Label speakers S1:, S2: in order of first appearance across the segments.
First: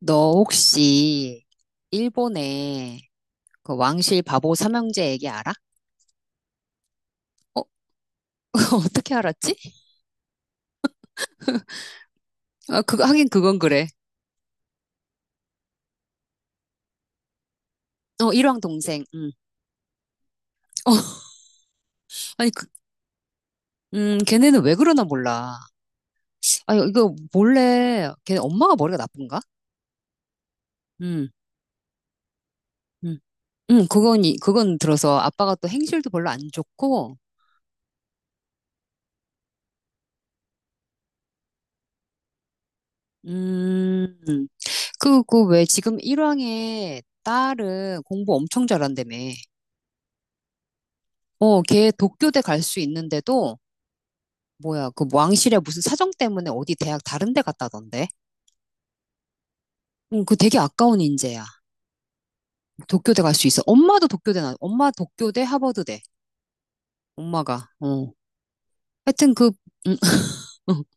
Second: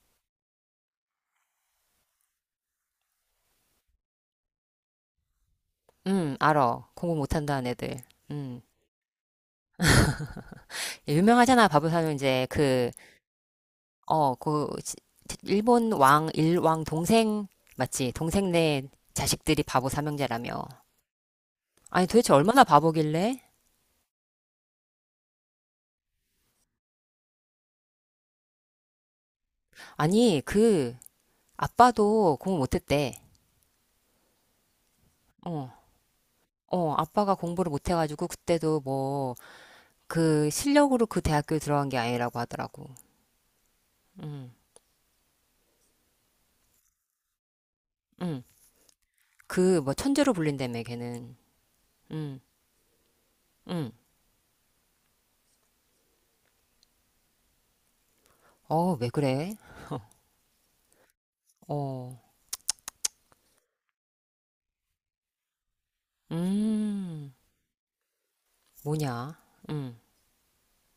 S1: 너 혹시 일본의 그 왕실 바보 삼형제 얘기 알아?
S2: 알어. 공부 못한다
S1: 어,
S2: 한 애들. 음.
S1: 어떻게 알았지?
S2: 유명하잖아. 바보사는 이제
S1: 아,
S2: 그,
S1: 그거 하긴 그건 그래.
S2: 그, 일왕 동생, 맞지?
S1: 어, 일왕
S2: 동생네
S1: 동생. 음.
S2: 자식들이 바보 삼형제라며.
S1: 어,
S2: 아니, 도대체
S1: 아니
S2: 얼마나 바보길래?
S1: 걔네는 왜 그러나 몰라. 아, 이거 몰래 걔네 엄마가 머리가 나쁜가?
S2: 아니, 그,
S1: 음.
S2: 아빠도 공부
S1: 음.
S2: 못했대.
S1: 그건 들어서 아빠가 또
S2: 어,
S1: 행실도 별로 안
S2: 어,
S1: 좋고.
S2: 아빠가 공부를 못해가지고, 그때도 뭐, 그, 실력으로 그 대학교에 들어간 게 아니라고 하더라고.
S1: 음.
S2: 음,
S1: 그그 왜 지금 일왕의 딸은 공부
S2: 음.
S1: 엄청 잘한다며.
S2: 그, 뭐, 천재로 불린다며, 걔는.
S1: 어, 걔
S2: 음,
S1: 도쿄대 갈 수 있는데도
S2: 음.
S1: 뭐야, 그 왕실에 무슨 사정 때문에 어디 대학 다른 데 갔다던데?
S2: 어, 왜 그래?
S1: 응, 그 되게 아까운 인재야.
S2: 어.
S1: 도쿄대 갈 수 있어. 엄마 도쿄대 하버드대.
S2: 음,
S1: 엄마가, 어. 하여튼
S2: 뭐냐?
S1: 음,
S2: 음,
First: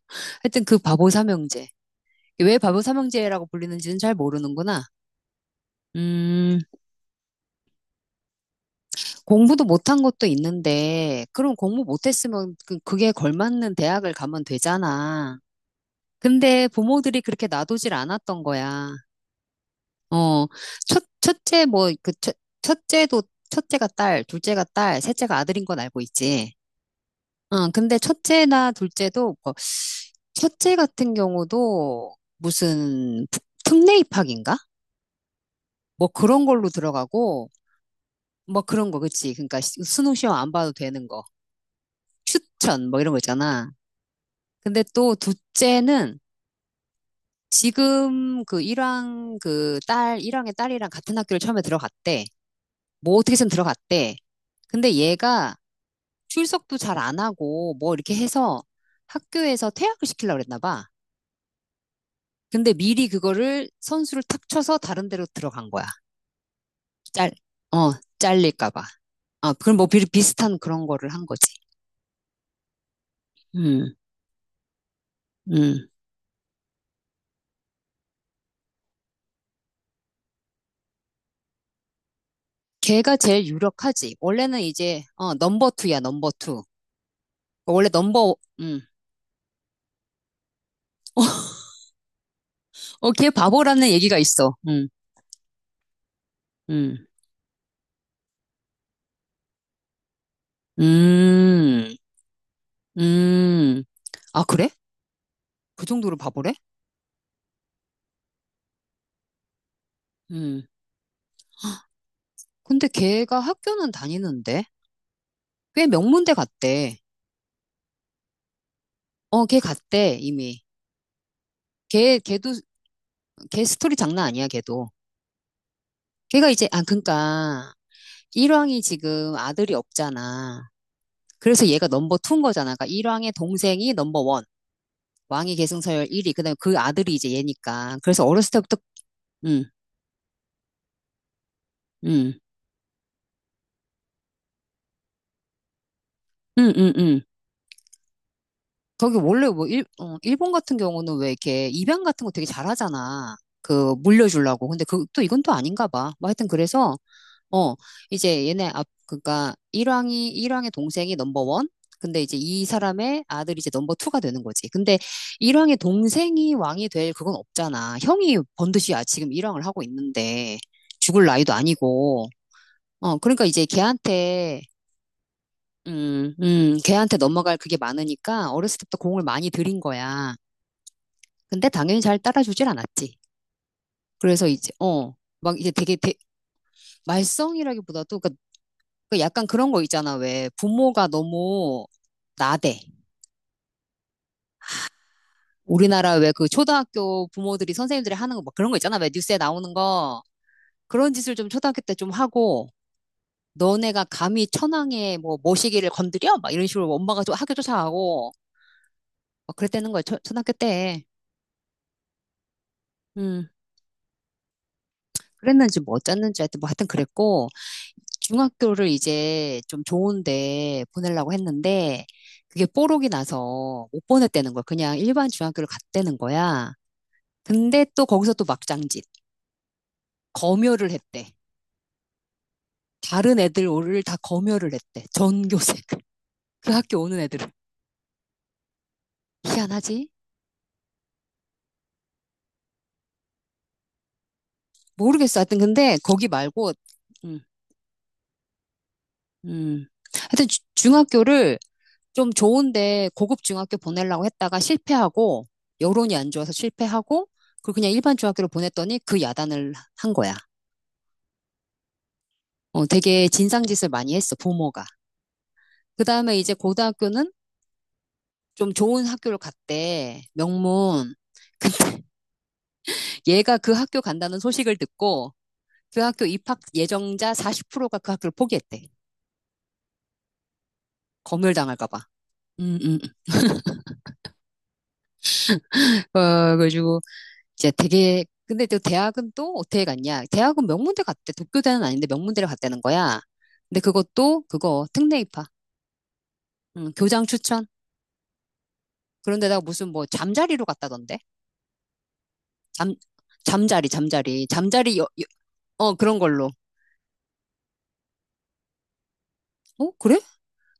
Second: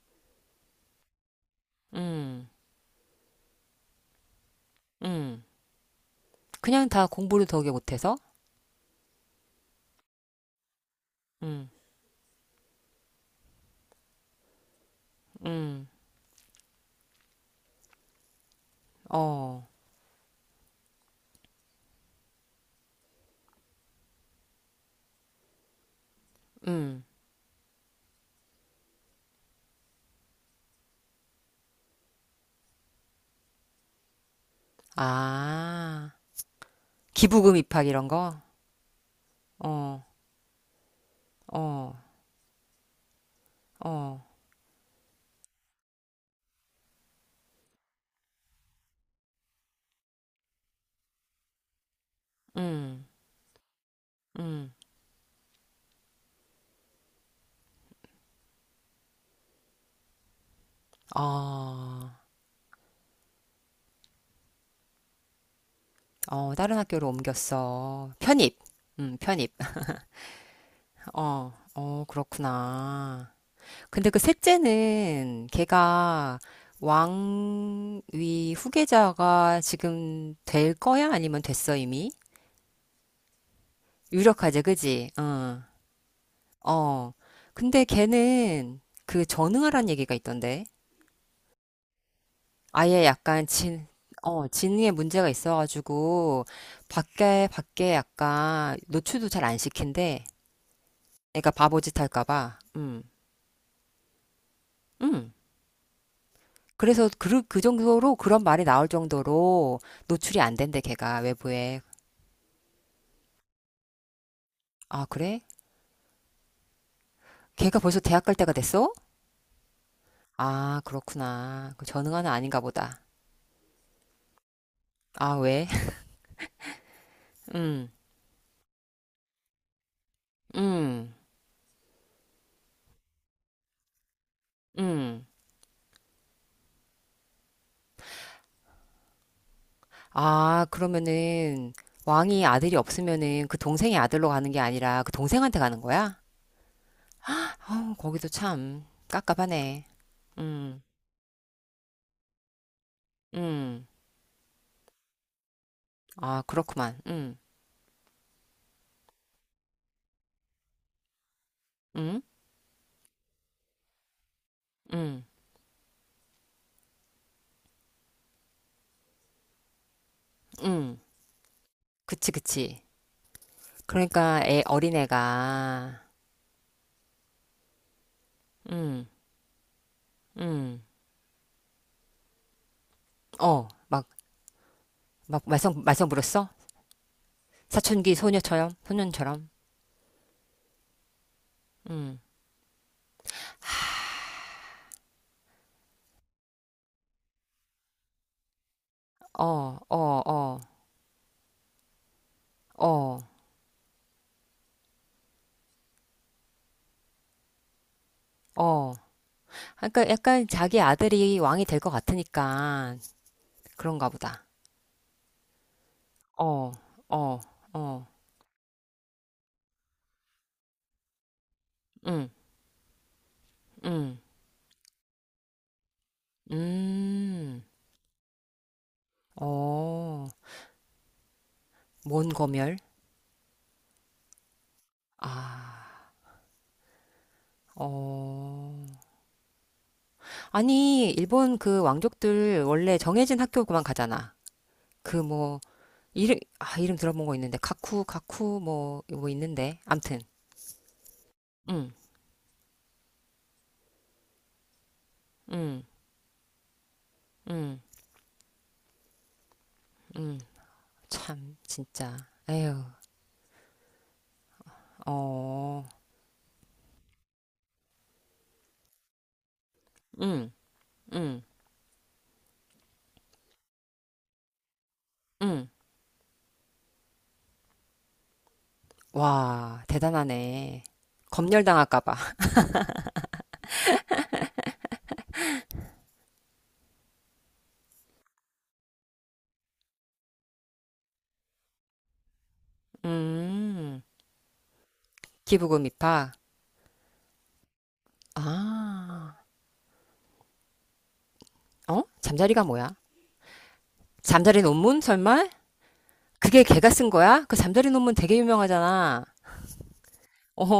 S1: 하여튼 그 바보 삼형제.
S2: 음,
S1: 왜 바보 삼형제라고 불리는지는 잘 모르는구나.
S2: 음.
S1: 음,
S2: 그냥 다 공부를 더게 못해서?
S1: 공부도 못한 것도 있는데, 그럼
S2: 음,
S1: 공부 못했으면 그게 걸맞는 대학을 가면 되잖아.
S2: 음,
S1: 근데 부모들이 그렇게 놔두질 않았던 거야.
S2: 어,
S1: 어, 첫, 첫째, 뭐, 그, 첫, 첫째도, 첫째가 딸, 둘째가 딸, 셋째가 아들인 건 알고 있지.
S2: 음.
S1: 응, 근데 첫째나 둘째도, 첫째 같은 경우도 무슨 특례 입학인가? 뭐
S2: 아,
S1: 그런 걸로 들어가고,
S2: 기부금 입학 이런 거?
S1: 뭐 그런 거, 그치. 그러니까
S2: 어,
S1: 수능 시험 안 봐도 되는 거.
S2: 어,
S1: 추천, 뭐 이런 거 있잖아.
S2: 어,
S1: 근데 또 둘째는 지금 일왕의 딸이랑 같은 학교를 처음에 들어갔대.
S2: 음,
S1: 뭐 어떻게 해서 들어갔대.
S2: 음.
S1: 근데 얘가 출석도 잘 안 하고 뭐 이렇게 해서 학교에서 퇴학을 시키려고 그랬나 봐.
S2: 어,
S1: 근데 미리 그거를 선수를 탁 쳐서 다른 데로 들어간 거야.
S2: 어, 다른 학교로
S1: 짤, 어,
S2: 옮겼어. 편입.
S1: 잘릴까 봐.
S2: 편입.
S1: 아, 그럼 뭐 비슷한 그런 거를 한 거지.
S2: 어, 어, 그렇구나.
S1: 음.
S2: 근데 그 셋째는
S1: 음.
S2: 걔가 왕위 후계자가 지금 될 거야? 아니면 됐어, 이미?
S1: 걔가 제일 유력하지.
S2: 유력하지,
S1: 원래는
S2: 그지? 어.
S1: 넘버 투야, 넘버 투.
S2: 어. 근데
S1: 원래 넘버,
S2: 걔는
S1: 음.
S2: 그 전응하란 얘기가 있던데. 아예
S1: 어, 걔
S2: 약간
S1: 바보라는 얘기가 있어. 음.
S2: 지능에 문제가 있어가지고
S1: 음.
S2: 밖에 약간 노출도 잘 안 시킨대. 애가
S1: 음.
S2: 바보짓 할까 봐. 음.
S1: 음. 아, 그래?
S2: 음.
S1: 그 정도로 바보래?
S2: 그래서 그 정도로 그런 말이 나올 정도로 노출이 안
S1: 음.
S2: 된대, 걔가 외부에.
S1: 근데 걔가 학교는 다니는데?
S2: 아, 그래?
S1: 꽤 명문대 갔대.
S2: 걔가 벌써 대학 갈 때가 됐어?
S1: 어, 걔 갔대, 이미.
S2: 아, 그렇구나. 그
S1: 걔,
S2: 전응아는
S1: 걔도,
S2: 아닌가 보다.
S1: 걔 스토리 장난 아니야, 걔도.
S2: 아, 왜?
S1: 걔가 이제,
S2: 음,
S1: 일왕이 지금 아들이 없잖아.
S2: 음,
S1: 그래서 얘가 넘버 투인 거잖아. 그러니까 일왕의 동생이 넘버 원,
S2: 음.
S1: 왕위 계승서열 1위, 그 다음에 그 아들이 이제 얘니까. 그래서 어렸을 때부터, 응,
S2: 아, 그러면은
S1: 응,
S2: 왕이 아들이 없으면은 그 동생의 아들로 가는 게 아니라 그 동생한테 가는 거야?
S1: 응, 응, 응.
S2: 아, 거기도 참
S1: 거기 원래
S2: 깝깝하네.
S1: 일본 같은
S2: 음,
S1: 경우는 왜 이렇게 입양 같은 거 되게 잘하잖아.
S2: 음.
S1: 물려주려고. 근데 또 이건 또 아닌가 봐. 뭐
S2: 아,
S1: 하여튼
S2: 그렇구만.
S1: 그래서, 어, 그러니까 일왕의 동생이 넘버원?
S2: 음,
S1: 근데 이제 이 사람의 아들이 이제 넘버투가 되는 거지. 근데
S2: 음,
S1: 일왕의 동생이 왕이 될 그건 없잖아. 형이 번듯이 지금 일왕을 하고 있는데
S2: 음.
S1: 죽을 나이도 아니고.
S2: 그치, 그치.
S1: 어, 그러니까 이제
S2: 그러니까
S1: 걔한테,
S2: 애 어린애가,
S1: 음, 음, 걔한테 넘어갈 그게 많으니까 어렸을 때부터
S2: 음,
S1: 공을 많이 들인 거야.
S2: 음.
S1: 근데 당연히 잘 따라주질 않았지.
S2: 어, 막
S1: 그래서
S2: 막
S1: 막 이제
S2: 말썽
S1: 되게
S2: 말썽 부렸어? 사춘기
S1: 말썽이라기보다도 그
S2: 소녀처럼
S1: 그 약간
S2: 소년처럼.
S1: 그런 거 있잖아. 왜 부모가 너무
S2: 음.
S1: 나대. 우리나라 왜 그 초등학교 부모들이 선생님들이 하는 거 막 그런 거 있잖아. 왜 뉴스에 나오는
S2: 어, 어,
S1: 거.
S2: 어.
S1: 그런 짓을 좀 초등학교 때 좀 하고
S2: 어.
S1: 너네가 감히 천황의 뭐 모시기를 건드려? 막 이런 식으로 엄마가 좀 학교 쫓아가고
S2: 어.
S1: 막 그랬다는 거야.
S2: 그러니까
S1: 초,
S2: 약간
S1: 초등학교
S2: 자기
S1: 때.
S2: 아들이 왕이 될 것 같으니까
S1: 음.
S2: 그런가 보다.
S1: 그랬는지 뭐 어쨌는지 하여튼 뭐
S2: 어.
S1: 하여튼
S2: 어.
S1: 그랬고
S2: 어.
S1: 중학교를 이제 좀 좋은데 보내려고 했는데
S2: 음.
S1: 그게 뽀록이 나서 못
S2: 음.
S1: 보냈다는 거야. 그냥 일반 중학교를 갔다는 거야.
S2: 음.
S1: 근데 또 거기서 또 막장짓.
S2: 어.
S1: 검열을 했대.
S2: 뭔 검열?
S1: 다른 애들 오를 다 검열을 했대. 전교생.
S2: 아.
S1: 그 학교 오는 애들을.
S2: 어.
S1: 희한하지?
S2: 아니, 일본 그 왕족들 원래 정해진 학교만 가잖아. 그
S1: 모르겠어. 하여튼
S2: 뭐
S1: 근데 거기 말고.
S2: 이름 들어본 거
S1: 음,
S2: 있는데 가쿠 뭐 있는데
S1: 음.
S2: 암튼.
S1: 하여튼 중학교를
S2: 음,
S1: 좀 좋은데 고급 중학교 보내려고 했다가 실패하고,
S2: 음,
S1: 여론이 안 좋아서 실패하고, 그리고
S2: 음,
S1: 그냥 일반 중학교로 보냈더니 그 야단을 한 거야.
S2: 음, 참 진짜, 에휴.
S1: 어, 되게 진상짓을 많이 했어, 부모가. 그 다음에 이제 고등학교는 좀 좋은 학교를 갔대.
S2: 어음음음와.
S1: 명문. 얘가 그 학교 간다는 소식을 듣고 그 학교 입학 예정자 40%가 그 학교를 포기했대.
S2: 대단하네.
S1: 검열당할까
S2: 검열당할까
S1: 봐.
S2: 봐.
S1: 음. 음. 어, 그래가지고 이제 되게 근데 또 대학은 또 어떻게 갔냐? 대학은 명문대 갔대. 도쿄대는 아닌데 명문대를 갔다는 거야. 근데
S2: 음.
S1: 그것도 그거 특례 입학.
S2: 기부금 입학.
S1: 교장 추천.
S2: 아,
S1: 그런데다가 무슨 뭐 잠자리로 갔다던데.
S2: 어? 잠자리가 뭐야?
S1: 잠 잠자리 잠자리
S2: 잠자리
S1: 잠자리
S2: 논문 설마?
S1: 어 그런 걸로.
S2: 그게 걔가 쓴 거야? 그 잠자리 논문 되게 유명하잖아.
S1: 어 그래?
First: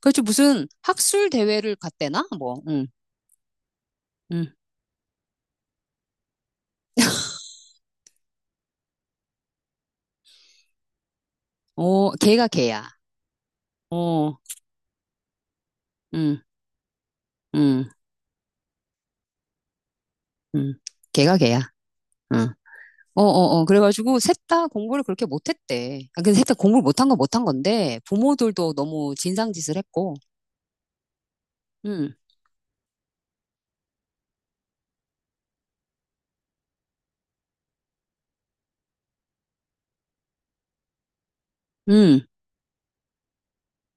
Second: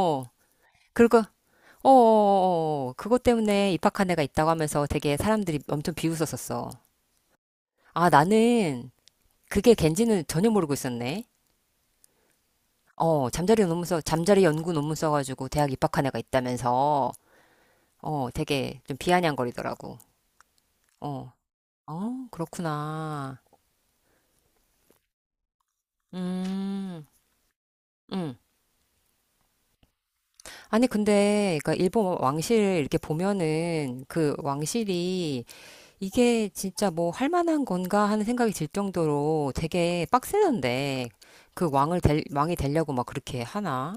S1: 그래서 무슨
S2: 그리고
S1: 학술 대회를 갔대나 뭐. 응.
S2: 그것 때문에 입학한 애가 있다고
S1: 응.
S2: 하면서 되게 사람들이 엄청 비웃었었어. 아, 나는 그게 걘지는 전혀 모르고 있었네.
S1: 어 걔가 걔야.
S2: 어,
S1: 어.
S2: 잠자리 연구 논문 써가지고 대학 입학한 애가
S1: 응,
S2: 있다면서,
S1: 응,
S2: 어, 되게 좀 비아냥거리더라고.
S1: 응.
S2: 어,
S1: 걔가 걔야.
S2: 어,
S1: 응. 어,
S2: 그렇구나.
S1: 어, 어. 그래가지고 셋다 공부를 그렇게 못했대. 아, 근데 셋 다 공부를
S2: 음,
S1: 못한 건 못한 건데
S2: 음.
S1: 부모들도 너무 진상짓을 했고.
S2: 아니, 근데, 그니까
S1: 응,
S2: 일본 왕실 이렇게 보면은 그 왕실이 이게 진짜 뭐 할 만한 건가 하는 생각이 들 정도로 되게 빡세던데,
S1: 응.
S2: 왕이 되려고 막 그렇게 하나?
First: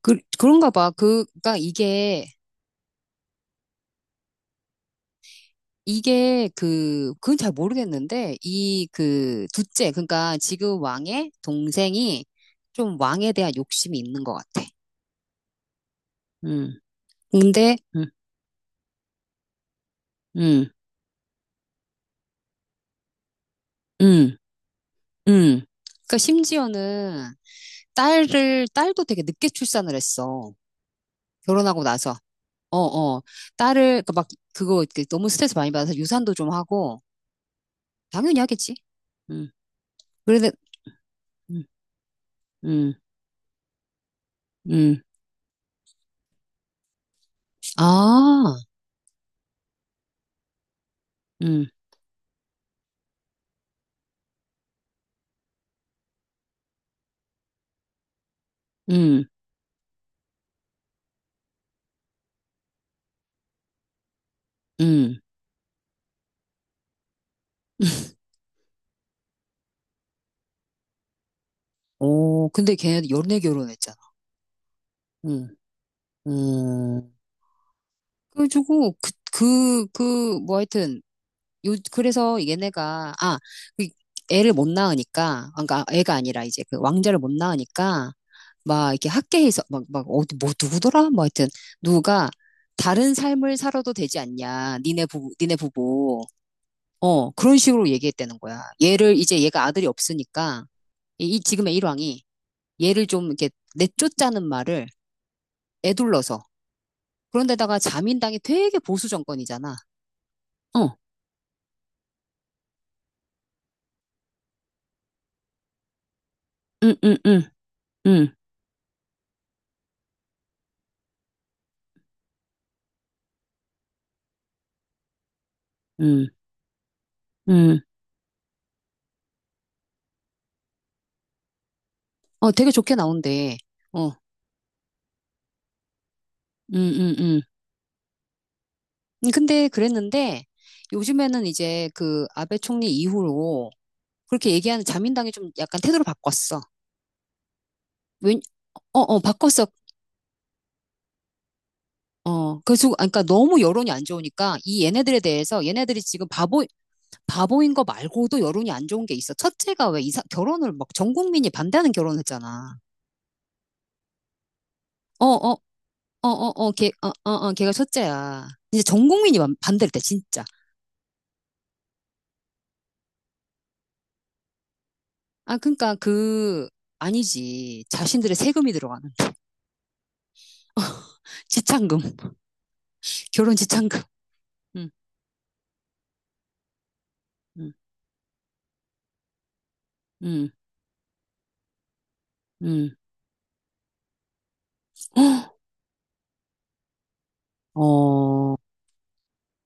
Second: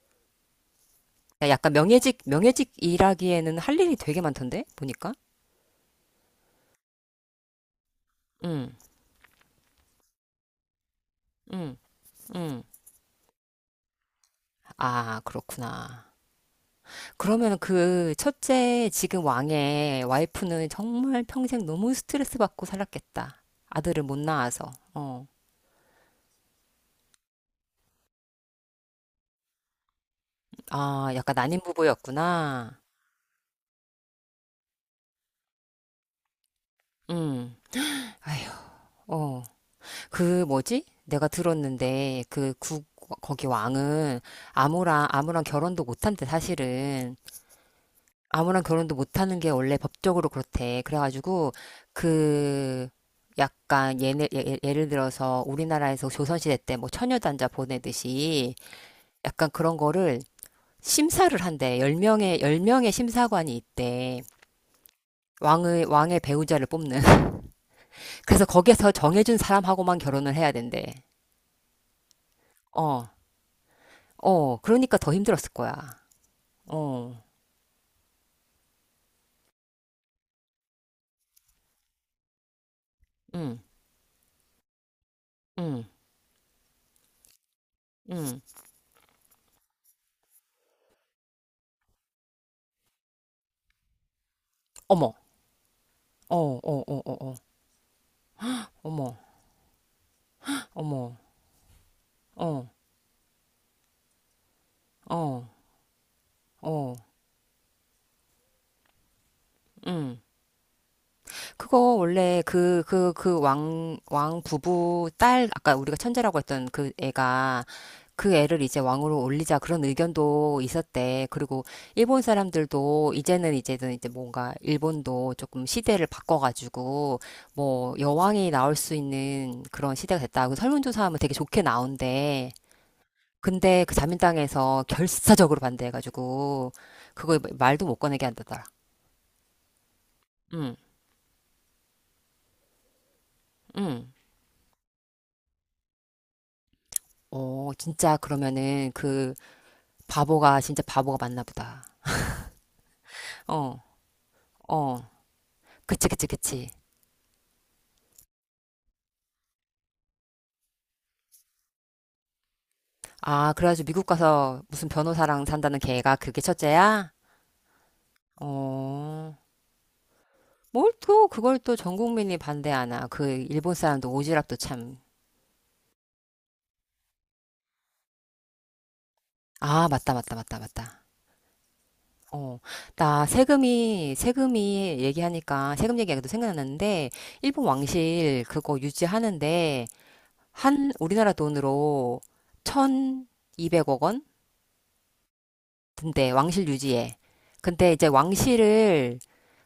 S1: 그런가 봐. 그니
S2: 야,
S1: 까
S2: 약간 명예직
S1: 이게
S2: 명예직 일하기에는 할 일이 되게 많던데 보니까.
S1: 이게 그건 잘 모르겠는데
S2: 응,
S1: 이 그 둘째 그러니까 지금 왕의
S2: 응,
S1: 동생이
S2: 응.
S1: 좀 왕에 대한 욕심이 있는 것 같아.
S2: 아, 그렇구나.
S1: 응.
S2: 그러면
S1: 근데 응,
S2: 그 첫째 지금 왕의 와이프는
S1: 응,
S2: 정말 평생 너무 스트레스 받고 살았겠다. 아들을 못
S1: 응,
S2: 낳아서. 어.
S1: 응. 그러니까 심지어는 딸도 되게 늦게 출산을 했어.
S2: 아, 약간 난임
S1: 결혼하고 나서. 어,
S2: 부부였구나.
S1: 어. 딸을, 그 막, 그거 이렇게 너무 스트레스 많이 받아서 유산도 좀 하고,
S2: 응.
S1: 당연히
S2: 아휴.
S1: 하겠지.
S2: 어.
S1: 음.
S2: 그
S1: 그런데,
S2: 뭐지? 내가
S1: 음,
S2: 들었는데
S1: 음,
S2: 거기 왕은
S1: 음.
S2: 아무랑 아무랑 결혼도 못한대 사실은.
S1: 아,
S2: 아무랑 결혼도 못하는 게 원래 법적으로 그렇대. 그래가지고
S1: 음,
S2: 그 약간 예를 들어서 우리나라에서 조선시대 때 뭐 처녀단자 보내듯이
S1: 음,
S2: 약간 그런 거를 심사를 한대. 10명의 열 명의 심사관이 있대.
S1: 음.
S2: 왕의 배우자를 뽑는. 그래서 거기에서 정해준 사람하고만 결혼을 해야 된대.
S1: 오, 근데
S2: 어.
S1: 걔네 연애 결혼했잖아.
S2: 어, 그러니까 더 힘들었을
S1: 응,
S2: 거야.
S1: 음.
S2: 어,
S1: 그래가지고, 뭐 하여튼, 그래서 얘네가,
S2: 응,
S1: 그 애를 못 낳으니까,
S2: 응,
S1: 그까 애가 아니라 이제 그 왕자를 못 낳으니까,
S2: 응.
S1: 막 이렇게 학계에서, 어디, 뭐, 누구더라? 뭐 하여튼, 누가 다른 삶을 살아도 되지 않냐. 니네
S2: 어머,
S1: 부부, 니네 부부.
S2: 어, 어, 어, 어,
S1: 어,
S2: 어,
S1: 그런 식으로 얘기했다는 거야.
S2: 어머,
S1: 이제 얘가 아들이 없으니까,
S2: 어머,
S1: 이 지금의 일왕이
S2: 어,
S1: 얘를 좀 이렇게 내쫓자는 말을
S2: 어,
S1: 애둘러서.
S2: 어,
S1: 그런데다가 자민당이 되게 보수 정권이잖아.
S2: 응.
S1: 어,
S2: 그거 원래 그 왕 부부 딸, 아까 우리가 천재라고 했던 그
S1: 응, 응, 응,
S2: 애가
S1: 응,
S2: 그 애를 이제 왕으로 올리자 그런 의견도 있었대. 그리고 일본 사람들도 이제 뭔가 일본도 조금 시대를
S1: 응,
S2: 바꿔가지고
S1: 응.
S2: 뭐 여왕이 나올 수 있는 그런 시대가 됐다. 그 설문조사하면 되게 좋게 나온대.
S1: 어, 되게 좋게 나온대.
S2: 근데 그
S1: 어,
S2: 자민당에서 결사적으로 반대해가지고
S1: 음,
S2: 그거
S1: 음.
S2: 말도 못 꺼내게 한다더라.
S1: 근데 그랬는데
S2: 응,
S1: 요즘에는 이제 그 아베 총리 이후로
S2: 응.
S1: 그렇게 얘기하는 자민당이 좀 약간 태도를 바꿨어.
S2: 어, 진짜
S1: 왜,
S2: 그러면은 그
S1: 바꿨어.
S2: 바보가 진짜 바보가 맞나 보다.
S1: 어, 그래서, 그러니까 너무
S2: 어,
S1: 여론이 안 좋으니까 이
S2: 어.
S1: 얘네들에 대해서 얘네들이
S2: 그치,
S1: 지금
S2: 그치,
S1: 바보,
S2: 그치.
S1: 바보인 거 말고도 여론이 안 좋은 게 있어. 첫째가 왜 결혼을 막 전 국민이 반대하는 결혼을 했잖아.
S2: 아, 그래가지고 미국 가서 무슨
S1: 어,
S2: 변호사랑
S1: 어,
S2: 산다는
S1: 어,
S2: 걔가 그게
S1: 어, 어,
S2: 첫째야?
S1: 걔가 첫째야. 이제 전
S2: 어,
S1: 국민이 반대를 때, 진짜.
S2: 뭘 또 그걸 또 전 국민이 반대하나. 그 일본 사람도 오지랖도 참.
S1: 아, 그러니까 그 아니지. 자신들의 세금이 들어가는
S2: 아, 맞다, 맞다, 맞다, 맞다.
S1: 지참금,
S2: 어, 나
S1: 결혼 지참금.
S2: 세금이,
S1: 음,
S2: 세금이 얘기하니까, 세금 얘기하기도 생각났는데, 일본
S1: 음,
S2: 왕실 그거 유지하는데,
S1: 음,
S2: 한, 우리나라 돈으로
S1: 음.
S2: 1200억 원? 근데 왕실 유지에. 근데 이제
S1: 어,
S2: 왕실을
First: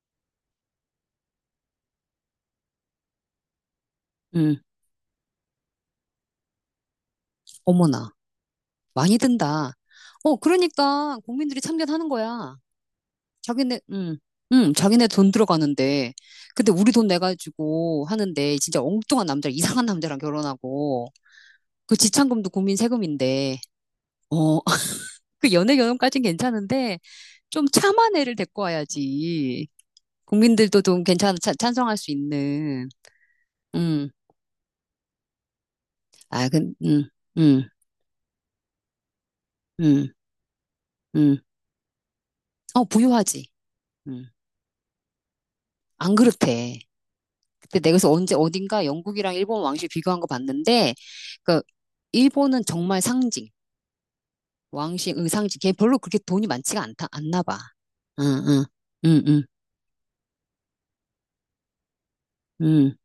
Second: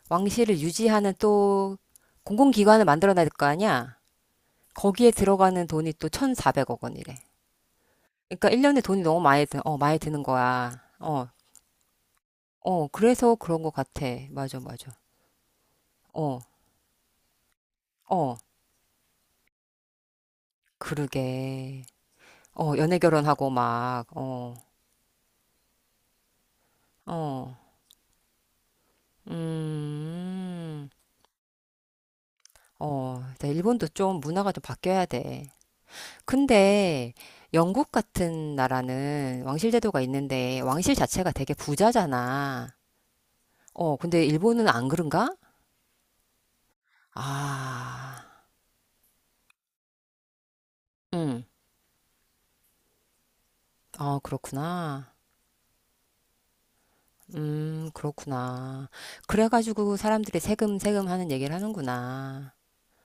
S2: 왕실을 유지하는 또 공공기관을 만들어놔야 될 거 아니야?
S1: 음,
S2: 거기에 들어가는 돈이 또 1,400억 원이래.
S1: 어머나,
S2: 그러니까 1년에 돈이
S1: 많이
S2: 너무
S1: 든다.
S2: 많이 드는
S1: 어,
S2: 거야.
S1: 그러니까
S2: 어,
S1: 국민들이 참견하는 거야.
S2: 어, 그래서 그런 거
S1: 자기네,
S2: 같아.
S1: 음,
S2: 맞아,
S1: 음,
S2: 맞아.
S1: 자기네 돈 들어가는데,
S2: 어,
S1: 근데 우리 돈 내가지고
S2: 어,
S1: 하는데 진짜 엉뚱한 남자, 이상한 남자랑 결혼하고
S2: 그러게.
S1: 그 지참금도
S2: 어,
S1: 국민
S2: 연애 결혼하고
S1: 세금인데,
S2: 막, 어,
S1: 어, 그 연애 결혼까진 괜찮은데
S2: 어,
S1: 좀 참한 애를 데리고 와야지. 국민들도
S2: 음,
S1: 좀 괜찮아, 찬성할 수 있는,
S2: 어, 일본도
S1: 음,
S2: 좀 문화가 좀 바뀌어야 돼.
S1: 아, 근, 음,
S2: 근데
S1: 음,
S2: 영국 같은 나라는 왕실 제도가
S1: 음,
S2: 있는데 왕실 자체가
S1: 음,
S2: 되게 부자잖아.
S1: 부유하지.
S2: 어, 근데
S1: 음,
S2: 일본은 안 그런가?
S1: 안 그렇대. 그때 내가 그래서
S2: 아,
S1: 언제, 어딘가 영국이랑 일본 왕실 비교한 거 봤는데,
S2: 음,
S1: 그, 일본은 정말 상징,
S2: 아, 그렇구나.
S1: 왕실, 상징. 걔 별로 그렇게 돈이 많지가 않나 봐. 응, 응,
S2: 그렇구나.
S1: 응, 응,
S2: 그래가지고 사람들이 세금, 세금 하는 얘기를 하는구나.
S1: 응.